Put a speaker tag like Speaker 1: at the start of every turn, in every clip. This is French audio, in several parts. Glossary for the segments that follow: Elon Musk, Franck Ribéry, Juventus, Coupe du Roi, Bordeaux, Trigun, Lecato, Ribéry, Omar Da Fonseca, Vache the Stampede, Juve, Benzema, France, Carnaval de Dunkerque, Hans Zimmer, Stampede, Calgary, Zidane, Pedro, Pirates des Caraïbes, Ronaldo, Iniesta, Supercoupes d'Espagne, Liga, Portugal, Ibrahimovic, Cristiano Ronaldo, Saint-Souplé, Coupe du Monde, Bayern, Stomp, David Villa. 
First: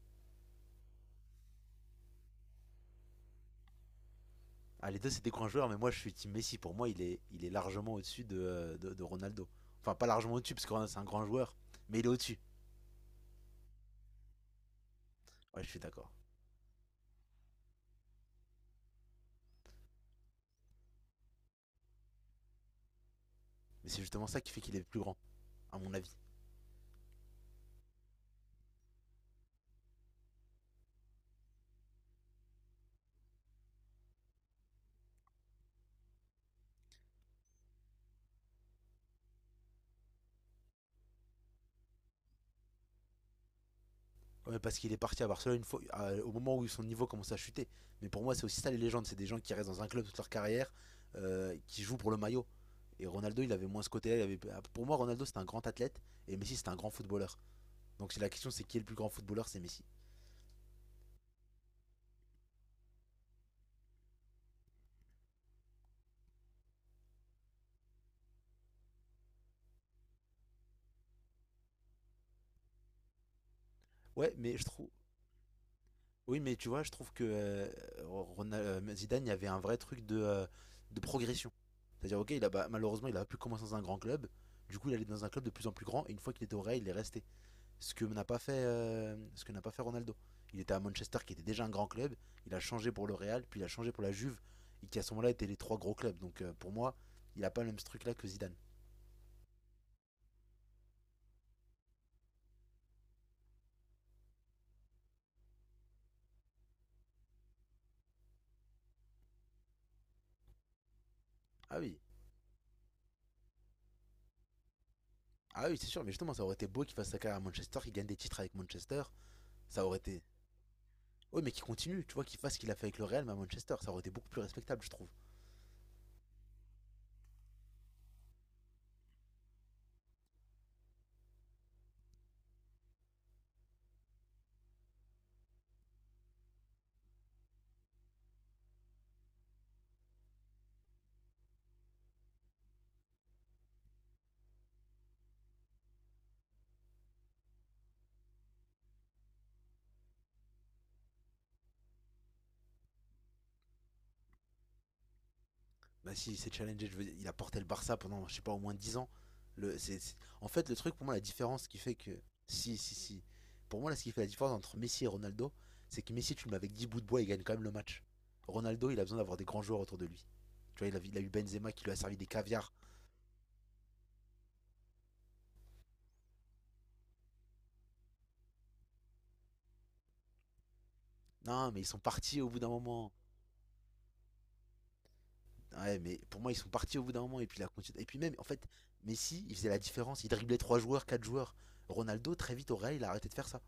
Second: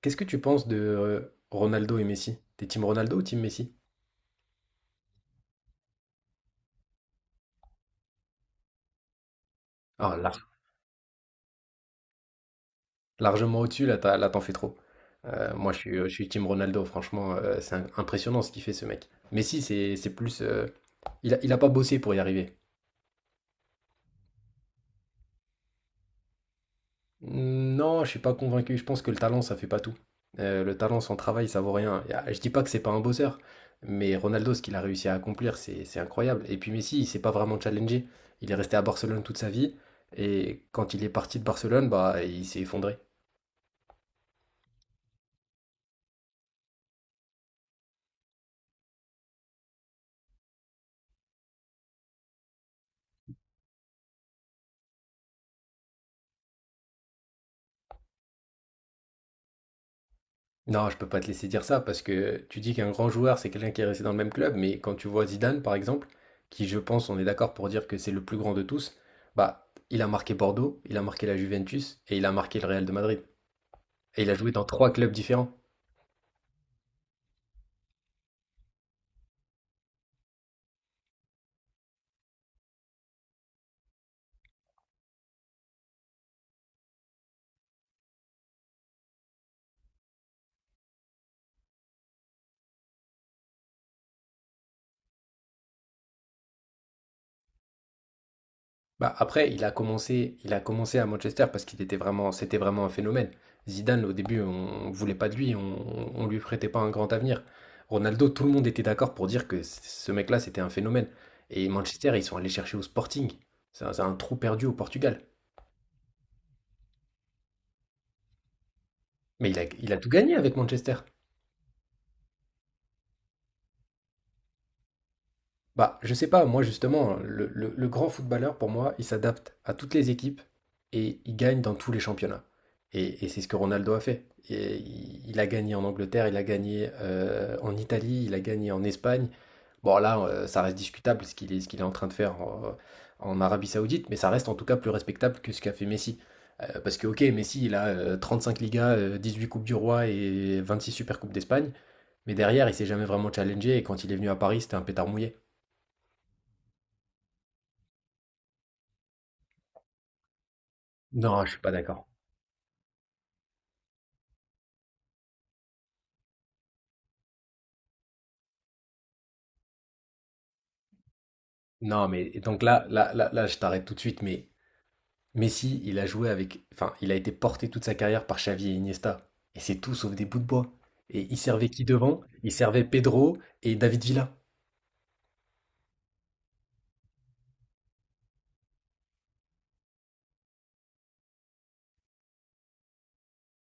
Speaker 1: Qu'est-ce que tu penses de Ronaldo et Messi? T'es team Ronaldo ou team Messi?
Speaker 2: Ah, les deux, c'est des grands joueurs, mais moi, je suis Team Messi. Pour moi, il est largement au-dessus de Ronaldo. Enfin, pas
Speaker 1: Ah,
Speaker 2: largement au-dessus, parce que Ronaldo, c'est un grand joueur, mais il est au-dessus.
Speaker 1: largement au-dessus, là, là, t'en fais trop.
Speaker 2: Ouais, je
Speaker 1: Moi, je
Speaker 2: suis
Speaker 1: suis, je
Speaker 2: d'accord.
Speaker 1: suis team Ronaldo, franchement, c'est impressionnant ce qu'il fait, ce mec. Messi, c'est plus. Il a pas bossé pour y arriver.
Speaker 2: Mais c'est justement ça qui fait qu'il est plus grand, à mon avis.
Speaker 1: Non, je suis pas convaincu. Je pense que le talent, ça fait pas tout. Le talent sans travail, ça vaut rien. Je dis pas que c'est pas un bosseur, mais Ronaldo, ce qu'il a réussi à accomplir, c'est incroyable. Et puis Messi, il s'est pas vraiment challengé. Il est resté à Barcelone toute sa vie, et quand il est parti de Barcelone, bah, il s'est effondré.
Speaker 2: Ouais, parce qu'il est parti à Barcelone une fois, au moment où son niveau commence à chuter. Mais pour moi, c'est aussi ça les légendes. C'est des gens qui restent dans un club toute leur carrière, qui jouent pour le maillot. Et Ronaldo, il avait moins ce côté-là. Pour moi, Ronaldo, c'était un grand athlète et Messi, c'était un grand footballeur. Donc si la question, c'est qui est le plus grand footballeur, c'est Messi.
Speaker 1: Non, je peux pas te laisser dire ça parce que tu dis qu'un grand joueur, c'est quelqu'un qui est resté dans le même club, mais quand tu vois Zidane, par exemple, qui je pense, on est d'accord pour dire que c'est le plus grand de tous, bah, il a marqué Bordeaux, il a marqué la Juventus et il a marqué le Real de Madrid. Et il a
Speaker 2: Ouais,
Speaker 1: joué
Speaker 2: mais
Speaker 1: dans
Speaker 2: je
Speaker 1: trois
Speaker 2: trouve.
Speaker 1: clubs différents.
Speaker 2: Oui, mais tu vois, je trouve que Zidane, il y avait un vrai truc de progression. C'est-à-dire, ok, il a, bah, malheureusement, il a pu commencer dans un grand club. Du coup, il allait dans un club de plus en plus grand. Et une fois qu'il était au Real, il est resté. Ce que n'a pas fait, ce que n'a pas fait Ronaldo. Il était à Manchester, qui était déjà un grand club. Il a changé pour le Real, puis il a changé pour la Juve, et qui à ce moment-là étaient les trois gros clubs. Donc, pour moi, il a pas le même ce truc-là que Zidane.
Speaker 1: Bah, après, il a commencé à Manchester parce qu'c'était vraiment un phénomène. Zidane, au début, on ne voulait pas de lui, on lui prêtait pas un grand avenir. Ronaldo, tout le monde était d'accord pour dire que ce mec-là, c'était un phénomène. Et
Speaker 2: Ah oui,
Speaker 1: Manchester, ils sont allés chercher au Sporting. C'est un trou perdu au Portugal.
Speaker 2: ah oui, c'est sûr. Mais justement, ça aurait été beau qu'il fasse sa carrière à Manchester, qu'il gagne des titres avec Manchester.
Speaker 1: Mais il a,
Speaker 2: Ça
Speaker 1: il a
Speaker 2: aurait
Speaker 1: tout
Speaker 2: été.
Speaker 1: gagné avec Manchester.
Speaker 2: Oui, mais qu'il continue, tu vois, qu'il fasse ce qu'il a fait avec le Real, mais à Manchester, ça aurait été beaucoup plus respectable, je trouve.
Speaker 1: Bah, je sais pas, moi justement, le grand footballeur, pour moi, il s'adapte à toutes les équipes et il gagne dans tous les championnats. Et c'est ce que Ronaldo a fait. Et il a gagné en Angleterre, il a gagné en Italie, il a gagné en Espagne. Bon, là, ça reste discutable ce qu'il est en train de faire en Arabie Saoudite, mais ça reste en tout cas plus respectable que ce qu'a fait Messi. Parce que, ok, Messi, il a 35 Ligas, 18 Coupes du Roi et 26 Supercoupes d'Espagne, mais derrière, il s'est jamais vraiment challengé et quand il est venu à Paris, c'était un pétard mouillé.
Speaker 2: Bah, si c'est challengé, je veux dire, il a porté le Barça pendant, je sais pas, au moins 10 ans. En fait, le truc, pour moi, la
Speaker 1: Non, je suis
Speaker 2: différence
Speaker 1: pas
Speaker 2: qui fait
Speaker 1: d'accord.
Speaker 2: que. Si, si, si. Pour moi, là, ce qui fait la différence entre Messi et Ronaldo, c'est que Messi, tu le mets avec 10 bouts de bois, il gagne quand même le match. Ronaldo, il a besoin d'avoir des grands joueurs autour de lui. Tu vois, il a eu Benzema qui lui a
Speaker 1: Non,
Speaker 2: servi des
Speaker 1: mais et donc
Speaker 2: caviars.
Speaker 1: là, là, là, là, je t'arrête tout de suite, mais Messi, il a joué avec, enfin, il a été porté toute sa carrière par Xavi et Iniesta, et c'est tout sauf des bouts de bois. Et il servait
Speaker 2: Non, mais
Speaker 1: qui
Speaker 2: ils sont
Speaker 1: devant?
Speaker 2: partis au
Speaker 1: Il
Speaker 2: bout d'un
Speaker 1: servait
Speaker 2: moment.
Speaker 1: Pedro et David Villa.
Speaker 2: Ouais, mais pour moi, ils sont partis au bout d'un moment et puis la continuité. Et puis même, en fait, Messi, il faisait la différence. Il driblait 3 joueurs, 4 joueurs. Ronaldo, très vite au Real, il a arrêté de faire ça.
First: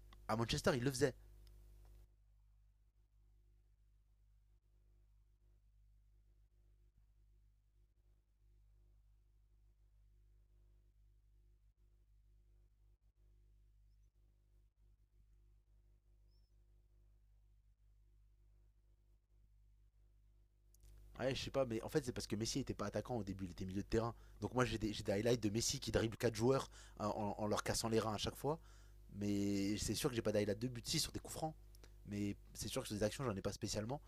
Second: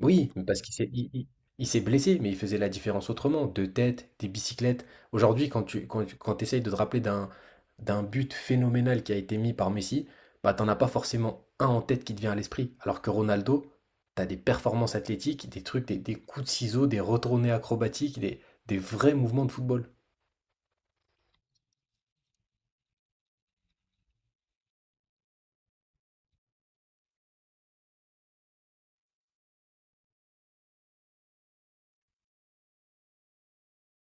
Speaker 1: Oui,
Speaker 2: À
Speaker 1: mais parce
Speaker 2: Manchester,
Speaker 1: qu'
Speaker 2: il le faisait.
Speaker 1: il s'est blessé, mais il faisait la différence autrement, de tête, des bicyclettes. Aujourd'hui, quand t'essayes de te rappeler d'un but phénoménal qui a été mis par Messi, bah t'en as pas forcément un en tête qui te vient à l'esprit. Alors que Ronaldo, t'as des performances athlétiques, des trucs, des coups de ciseaux, des retournées acrobatiques, des vrais mouvements de football.
Speaker 2: Ouais, je sais pas, mais en fait, c'est parce que Messi était pas attaquant au début, il était milieu de terrain. Donc moi, j'ai des highlights de Messi qui dribble 4 joueurs hein, en leur cassant les reins à chaque fois. Mais c'est sûr que j'ai pas d'highlight de but 6 sur des coups francs. Mais c'est sûr que sur des actions, j'en ai pas spécialement.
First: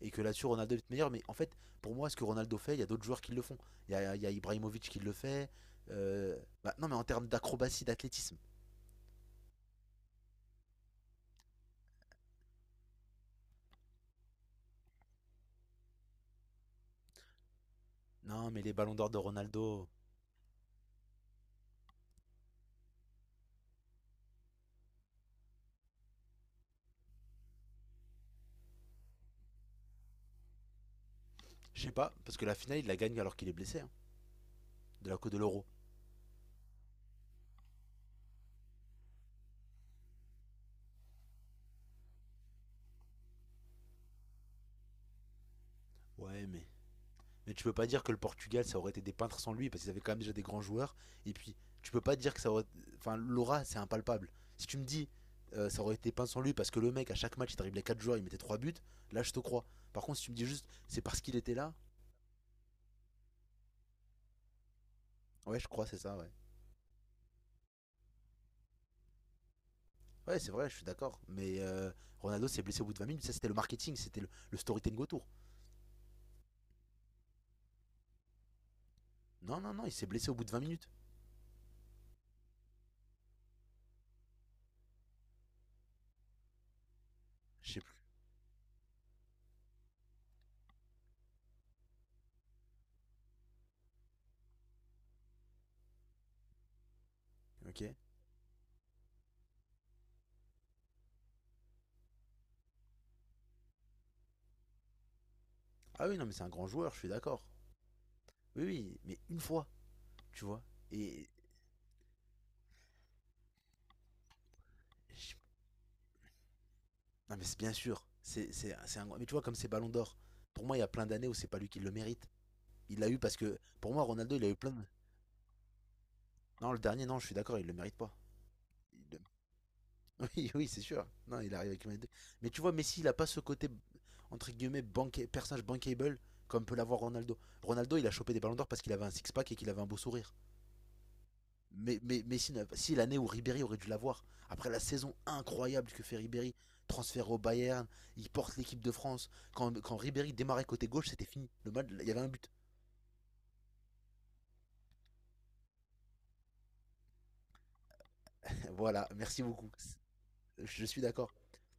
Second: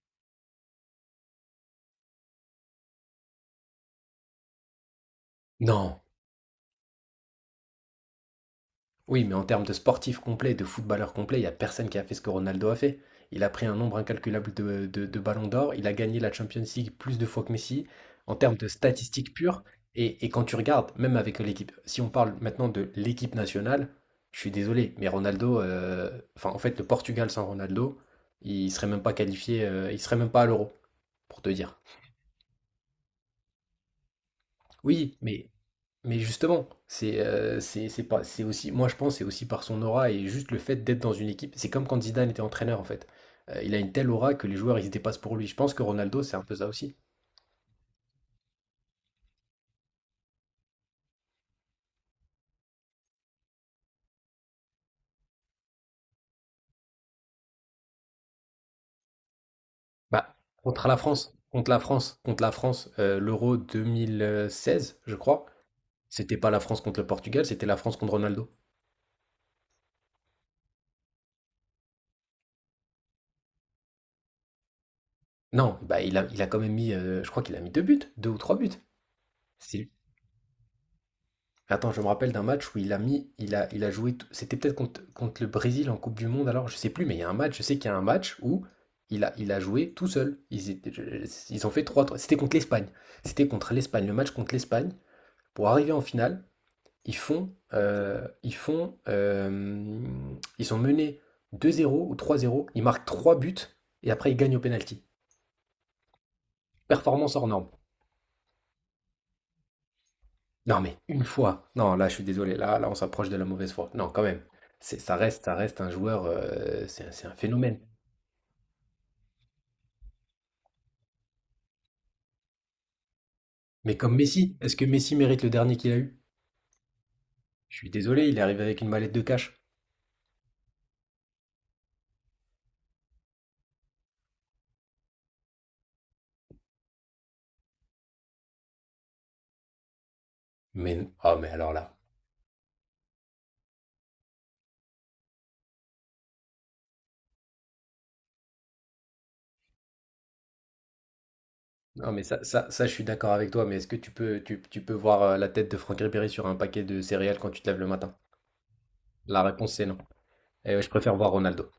Speaker 2: Et que là-dessus Ronaldo est meilleur. Mais en fait, pour moi, ce que Ronaldo fait, il y a d'autres joueurs qui le font. Il y a Ibrahimovic qui le fait.
Speaker 1: Non.
Speaker 2: Euh, bah, non, mais en termes d'acrobatie, d'athlétisme.
Speaker 1: Oui, mais en termes de sportif complet, de footballeur complet, il n'y a personne qui a fait ce que Ronaldo a fait. Il a pris un nombre incalculable de ballons d'or, il a gagné la Champions League plus de fois que Messi, en
Speaker 2: Non,
Speaker 1: termes
Speaker 2: mais
Speaker 1: de
Speaker 2: les ballons d'or de
Speaker 1: statistiques pures.
Speaker 2: Ronaldo,
Speaker 1: Et quand tu regardes, même avec l'équipe, si on parle maintenant de l'équipe nationale, je suis désolé, mais Ronaldo, enfin en fait le Portugal sans Ronaldo, il serait même pas qualifié, il serait même pas à l'Euro, pour te dire.
Speaker 2: je sais pas, parce que la finale, il la gagne alors qu'il est blessé, hein, de
Speaker 1: Oui,
Speaker 2: la Coupe de
Speaker 1: mais
Speaker 2: l'Euro.
Speaker 1: Mais justement, c'est pas c'est aussi moi je pense c'est aussi par son aura et juste le fait d'être dans une équipe. C'est comme quand Zidane était entraîneur en fait. Il a une telle aura que les joueurs ils se dépassent pour lui. Je pense que Ronaldo c'est un
Speaker 2: Ouais,
Speaker 1: peu ça
Speaker 2: mais.
Speaker 1: aussi.
Speaker 2: Mais tu peux pas dire que le Portugal, ça aurait été des peintres sans lui, parce qu'ils avaient quand même déjà des grands joueurs. Et puis, tu peux pas dire que ça aurait. Enfin, l'aura, c'est impalpable. Si tu me dis, ça aurait été peint sans lui, parce que le mec, à chaque match, il les 4 joueurs, il mettait 3 buts, là, je te crois. Par contre, si tu me
Speaker 1: Bah,
Speaker 2: dis juste,
Speaker 1: contre la
Speaker 2: c'est parce
Speaker 1: France,
Speaker 2: qu'il était
Speaker 1: contre
Speaker 2: là.
Speaker 1: la France, contre la France, l'Euro 2016 je crois.
Speaker 2: Ouais, je crois, c'est ça, ouais.
Speaker 1: C'était pas la France contre le Portugal, c'était la France contre Ronaldo.
Speaker 2: Ouais, c'est vrai, je suis d'accord. Mais Ronaldo s'est blessé au bout de 20 minutes. Ça, c'était le marketing, c'était le storytelling autour.
Speaker 1: Non, bah il a quand même mis, je crois qu'il a mis deux buts, deux ou trois buts.
Speaker 2: Non, non, non,
Speaker 1: C'est
Speaker 2: il s'est blessé au bout de 20 minutes.
Speaker 1: Attends, je me rappelle d'un match où il a mis, il a joué, c'était peut-être contre le Brésil en Coupe du Monde, alors je sais plus, mais il y a un match, je
Speaker 2: Je
Speaker 1: sais
Speaker 2: sais
Speaker 1: qu'il y a
Speaker 2: plus,
Speaker 1: un match où il a joué tout seul. Ils ont fait 3-3. C'était contre l'Espagne. C'était contre l'Espagne, le match contre l'Espagne. Pour arriver en finale, ils font,
Speaker 2: ok.
Speaker 1: euh, ils font, euh, ils sont menés 2-0 ou 3-0. Ils marquent 3 buts et après ils gagnent au pénalty.
Speaker 2: Ah oui, non, mais c'est un grand joueur, je suis
Speaker 1: Performance
Speaker 2: d'accord.
Speaker 1: hors norme.
Speaker 2: Oui, oui, mais une fois, tu vois.
Speaker 1: Non, mais une
Speaker 2: Et.
Speaker 1: fois. Non, là, je suis désolé. Là, là, on s'approche de la mauvaise foi. Non, quand même. C'est, ça
Speaker 2: Je-
Speaker 1: reste, ça reste un joueur. C'est un
Speaker 2: Non, mais c'est bien
Speaker 1: phénomène.
Speaker 2: sûr. C'est un... Mais tu vois, comme c'est Ballon d'Or, pour moi, il y a plein d'années où c'est pas lui qui le mérite. Il l'a eu parce que. Pour
Speaker 1: Mais
Speaker 2: moi,
Speaker 1: comme
Speaker 2: Ronaldo, il a eu
Speaker 1: Messi,
Speaker 2: plein
Speaker 1: est-ce
Speaker 2: de.
Speaker 1: que Messi mérite le dernier qu'il a eu?
Speaker 2: Non, le dernier, non, je suis d'accord, il le
Speaker 1: Je suis
Speaker 2: mérite pas.
Speaker 1: désolé, il est arrivé avec une mallette de cash.
Speaker 2: Oui, oui, c'est sûr. Non, il arrive avec une manette de-. Mais tu vois, Messi, il a pas ce côté, entre guillemets, personnage bankable comme peut l'avoir Ronaldo. Ronaldo, il a chopé des ballons d'or parce qu'il avait un six-pack et qu'il avait un beau sourire.
Speaker 1: Mais oh, mais alors là.
Speaker 2: Mais Messi, si l'année où Ribéry aurait dû l'avoir, après la saison incroyable que fait Ribéry, transfert au Bayern, il porte l'équipe de France. Quand Ribéry démarrait côté gauche, c'était fini. Le match, il
Speaker 1: Non,
Speaker 2: y
Speaker 1: mais
Speaker 2: avait un
Speaker 1: ça,
Speaker 2: but.
Speaker 1: ça, ça, je suis d'accord avec toi. Mais est-ce que tu peux voir la tête de Franck Ribéry sur un paquet de céréales quand tu te lèves le matin?
Speaker 2: voilà,
Speaker 1: La
Speaker 2: merci beaucoup.
Speaker 1: réponse, c'est non. Et
Speaker 2: Je
Speaker 1: je
Speaker 2: suis
Speaker 1: préfère voir
Speaker 2: d'accord.
Speaker 1: Ronaldo.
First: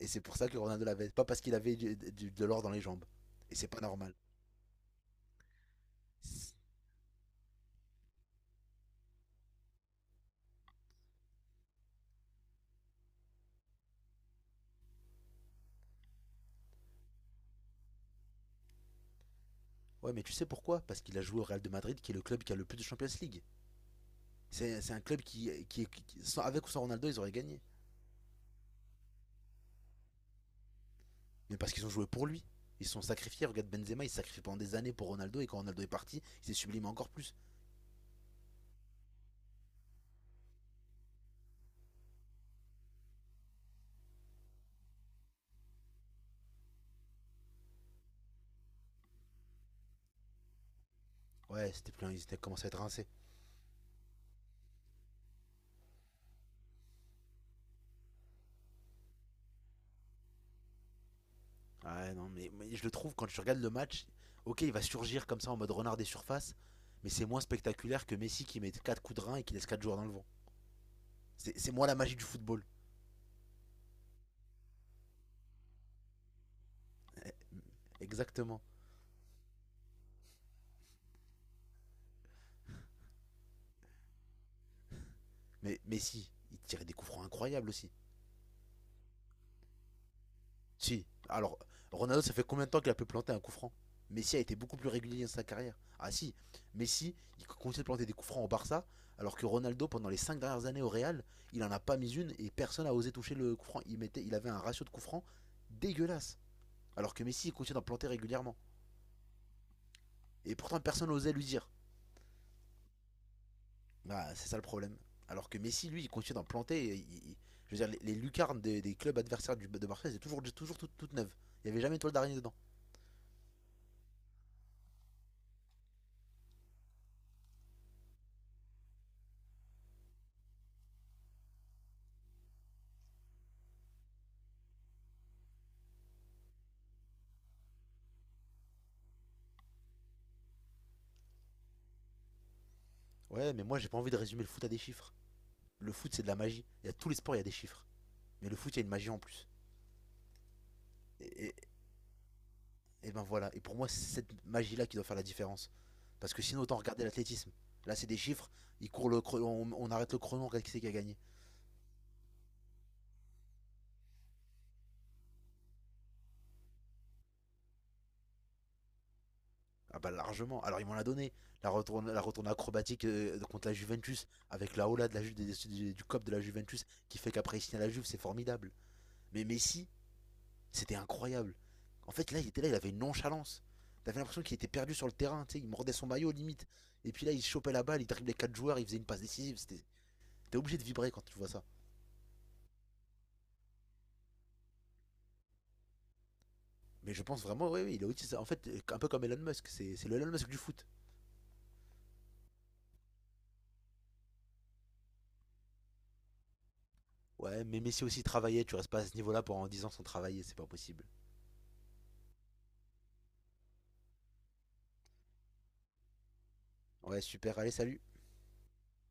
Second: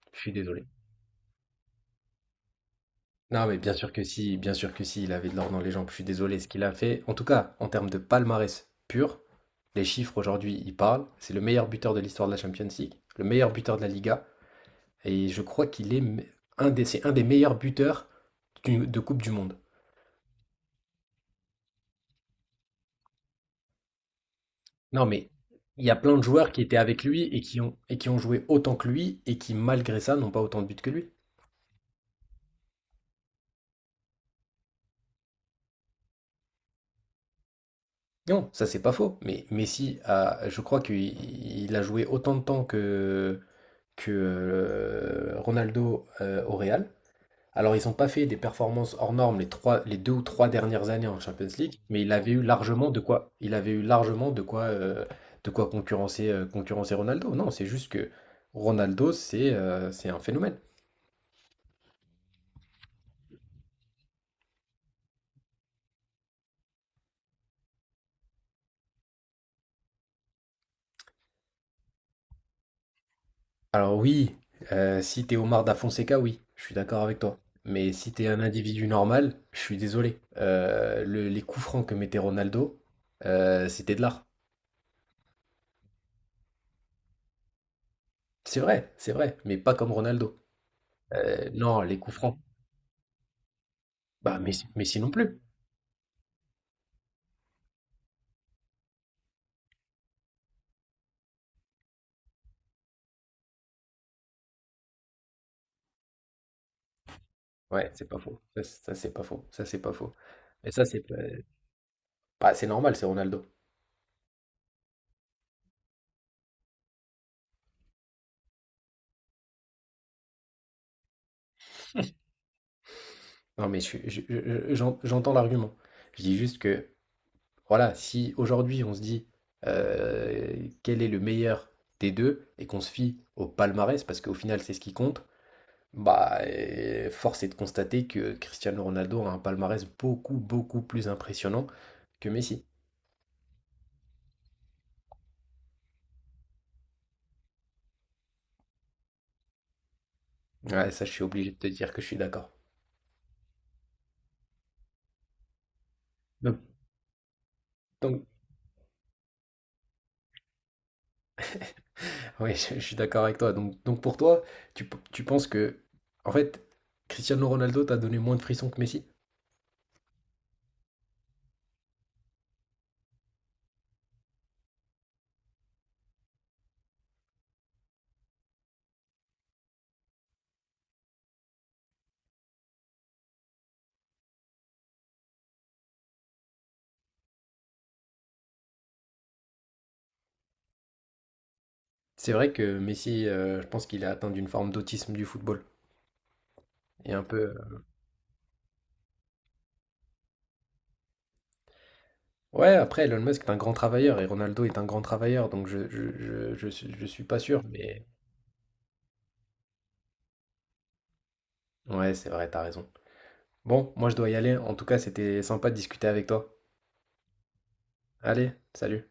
Speaker 2: Et
Speaker 1: Je
Speaker 2: c'est
Speaker 1: suis
Speaker 2: pour ça que
Speaker 1: désolé.
Speaker 2: Ronaldo l'avait. Pas parce qu'il avait de l'or dans les jambes.
Speaker 1: Non,
Speaker 2: Et
Speaker 1: mais
Speaker 2: c'est
Speaker 1: bien
Speaker 2: pas
Speaker 1: sûr que
Speaker 2: normal.
Speaker 1: si, bien sûr que si, il avait de l'or dans les jambes. Je suis désolé, ce qu'il a fait, en tout cas, en termes de palmarès pur, les chiffres aujourd'hui, ils parlent. C'est le meilleur buteur de l'histoire de la Champions League, le meilleur buteur de la Liga, et je crois qu'il est c'est un des meilleurs buteurs de Coupe du Monde.
Speaker 2: Ouais, mais tu sais pourquoi. Parce qu'il a joué au Real de Madrid, qui est le club qui a le plus de Champions League. C'est un
Speaker 1: Non,
Speaker 2: club
Speaker 1: mais il y a plein de joueurs qui
Speaker 2: avec ou
Speaker 1: étaient
Speaker 2: sans
Speaker 1: avec
Speaker 2: Ronaldo, ils
Speaker 1: lui
Speaker 2: auraient
Speaker 1: et qui
Speaker 2: gagné.
Speaker 1: ont, et qui ont joué autant que lui et qui, malgré ça, n'ont pas autant de buts que lui.
Speaker 2: Mais parce qu'ils ont joué pour lui. Ils se sont sacrifiés. Regarde Benzema, il s'est sacrifié pendant des années pour Ronaldo, et quand Ronaldo est parti, il s'est sublimé encore plus.
Speaker 1: Non, ça c'est pas faux, mais Messi, a, je crois qu'il il a joué autant de temps que Ronaldo au Real. Alors, ils n'ont pas fait des performances hors normes les deux ou trois dernières années en Champions League,
Speaker 2: Ouais, c'était
Speaker 1: mais il
Speaker 2: plein, ils
Speaker 1: avait
Speaker 2: étaient
Speaker 1: eu
Speaker 2: commencé à être
Speaker 1: largement de
Speaker 2: rincés.
Speaker 1: quoi, de quoi concurrencer Ronaldo. Non, c'est juste que Ronaldo, c'est un phénomène.
Speaker 2: Ouais, non, mais je le trouve, quand tu regardes le match, ok, il va surgir comme ça en mode renard des surfaces, mais c'est moins spectaculaire que Messi qui met 4 coups de rein et qui laisse 4 joueurs dans le vent. C'est moi la magie du football.
Speaker 1: Alors oui, si t'es Omar Da Fonseca, oui, je suis d'accord avec toi. Mais si t'es un
Speaker 2: Exactement.
Speaker 1: individu normal, je suis désolé. Les coups francs que mettait Ronaldo, c'était de l'art.
Speaker 2: Mais Messi, il tirait des coups francs incroyables aussi.
Speaker 1: C'est vrai, mais pas comme Ronaldo.
Speaker 2: Si.
Speaker 1: Heu,
Speaker 2: Alors,
Speaker 1: non, les coups
Speaker 2: Ronaldo, ça
Speaker 1: francs.
Speaker 2: fait combien de temps qu'il a pu planter un coup franc. Messi
Speaker 1: Bah,
Speaker 2: a été
Speaker 1: Messi
Speaker 2: beaucoup plus
Speaker 1: Messi non
Speaker 2: régulier dans
Speaker 1: plus.
Speaker 2: sa carrière. Ah si, Messi, il continue de planter des coups francs au Barça, alors que Ronaldo, pendant les 5 dernières années au Real, il en a pas mis une et personne n'a osé toucher le coup franc. Il avait un ratio de coups francs dégueulasse. Alors que Messi, il continue d'en
Speaker 1: Ouais,
Speaker 2: planter
Speaker 1: c'est pas faux.
Speaker 2: régulièrement.
Speaker 1: Ça c'est pas faux, ça c'est pas faux.
Speaker 2: Et
Speaker 1: Mais
Speaker 2: pourtant,
Speaker 1: ça c'est
Speaker 2: personne
Speaker 1: pas
Speaker 2: n'osait lui dire.
Speaker 1: bah, c'est normal, c'est Ronaldo.
Speaker 2: Bah, c'est ça le problème. Alors que Messi, lui, il continue d'en planter. Je veux dire, les lucarnes des clubs adversaires de Barça, c'est toujours toutes neuves. Il n'y avait jamais une toile d'araignée dedans.
Speaker 1: Non mais je suis je j'en j'entends l'argument. Je dis juste que, voilà, si aujourd'hui on se dit, quel est le meilleur des 2 et qu'on se fie au palmarès parce qu'au final c'est ce qui compte, bah, force est de constater que Cristiano Ronaldo a un palmarès beaucoup, beaucoup plus impressionnant que Messi.
Speaker 2: Ouais, mais moi, j'ai pas envie de résumer le foot à des chiffres. Le foot, c'est de la magie. Il y a tous les sports, il y a des chiffres. Mais le foot, il y a une magie en plus.
Speaker 1: Ouais, ça je suis
Speaker 2: Et,
Speaker 1: obligé
Speaker 2: et-
Speaker 1: de te dire que je suis d'accord.
Speaker 2: et ben voilà. Et pour moi, c'est cette magie-là qui doit faire la différence. Parce que sinon, autant regarder l'athlétisme. Là, c'est des
Speaker 1: donc
Speaker 2: chiffres. Ils courent on arrête le chrono, on regarde qui c'est qui a gagné.
Speaker 1: Oui, je suis d'accord avec toi. Donc pour toi, tu penses que, en fait, Cristiano Ronaldo t'a donné moins de frissons que Messi?
Speaker 2: Ah bah largement. Alors ils m'en l'a donné. La retourne acrobatique contre la Juventus avec la hola de la, Ju- du cop de la Juventus qui fait qu'après il signe à la Juve, c'est formidable. Mais Messi, c'était incroyable. En fait, là, il était là, il avait une nonchalance. T'avais l'impression qu'il était perdu sur le terrain, tu sais, il mordait son maillot limite. Et puis là, il chopait la balle, il driblait quatre joueurs, il faisait une passe décisive. T'es obligé de vibrer quand tu vois ça.
Speaker 1: C'est vrai que Messi, je pense qu'il a atteint d'une forme d'autisme du football. Et
Speaker 2: Mais
Speaker 1: un
Speaker 2: je
Speaker 1: peu.
Speaker 2: pense vraiment, oui, oui, il est autiste. En fait, un peu comme Elon Musk, c'est le Elon Musk du foot.
Speaker 1: Ouais, après, Elon Musk est un grand travailleur et Ronaldo est un grand travailleur, donc je suis pas sûr,
Speaker 2: Ouais, mais
Speaker 1: mais.
Speaker 2: Messi aussi travaillait, tu restes pas à ce niveau-là pendant 10 ans sans travailler, c'est pas possible.
Speaker 1: Ouais, c'est vrai, t'as raison. Bon, moi je dois y aller. En tout cas, c'était sympa de discuter avec toi.
Speaker 2: Ouais, super, allez, salut.
Speaker 1: Allez, salut.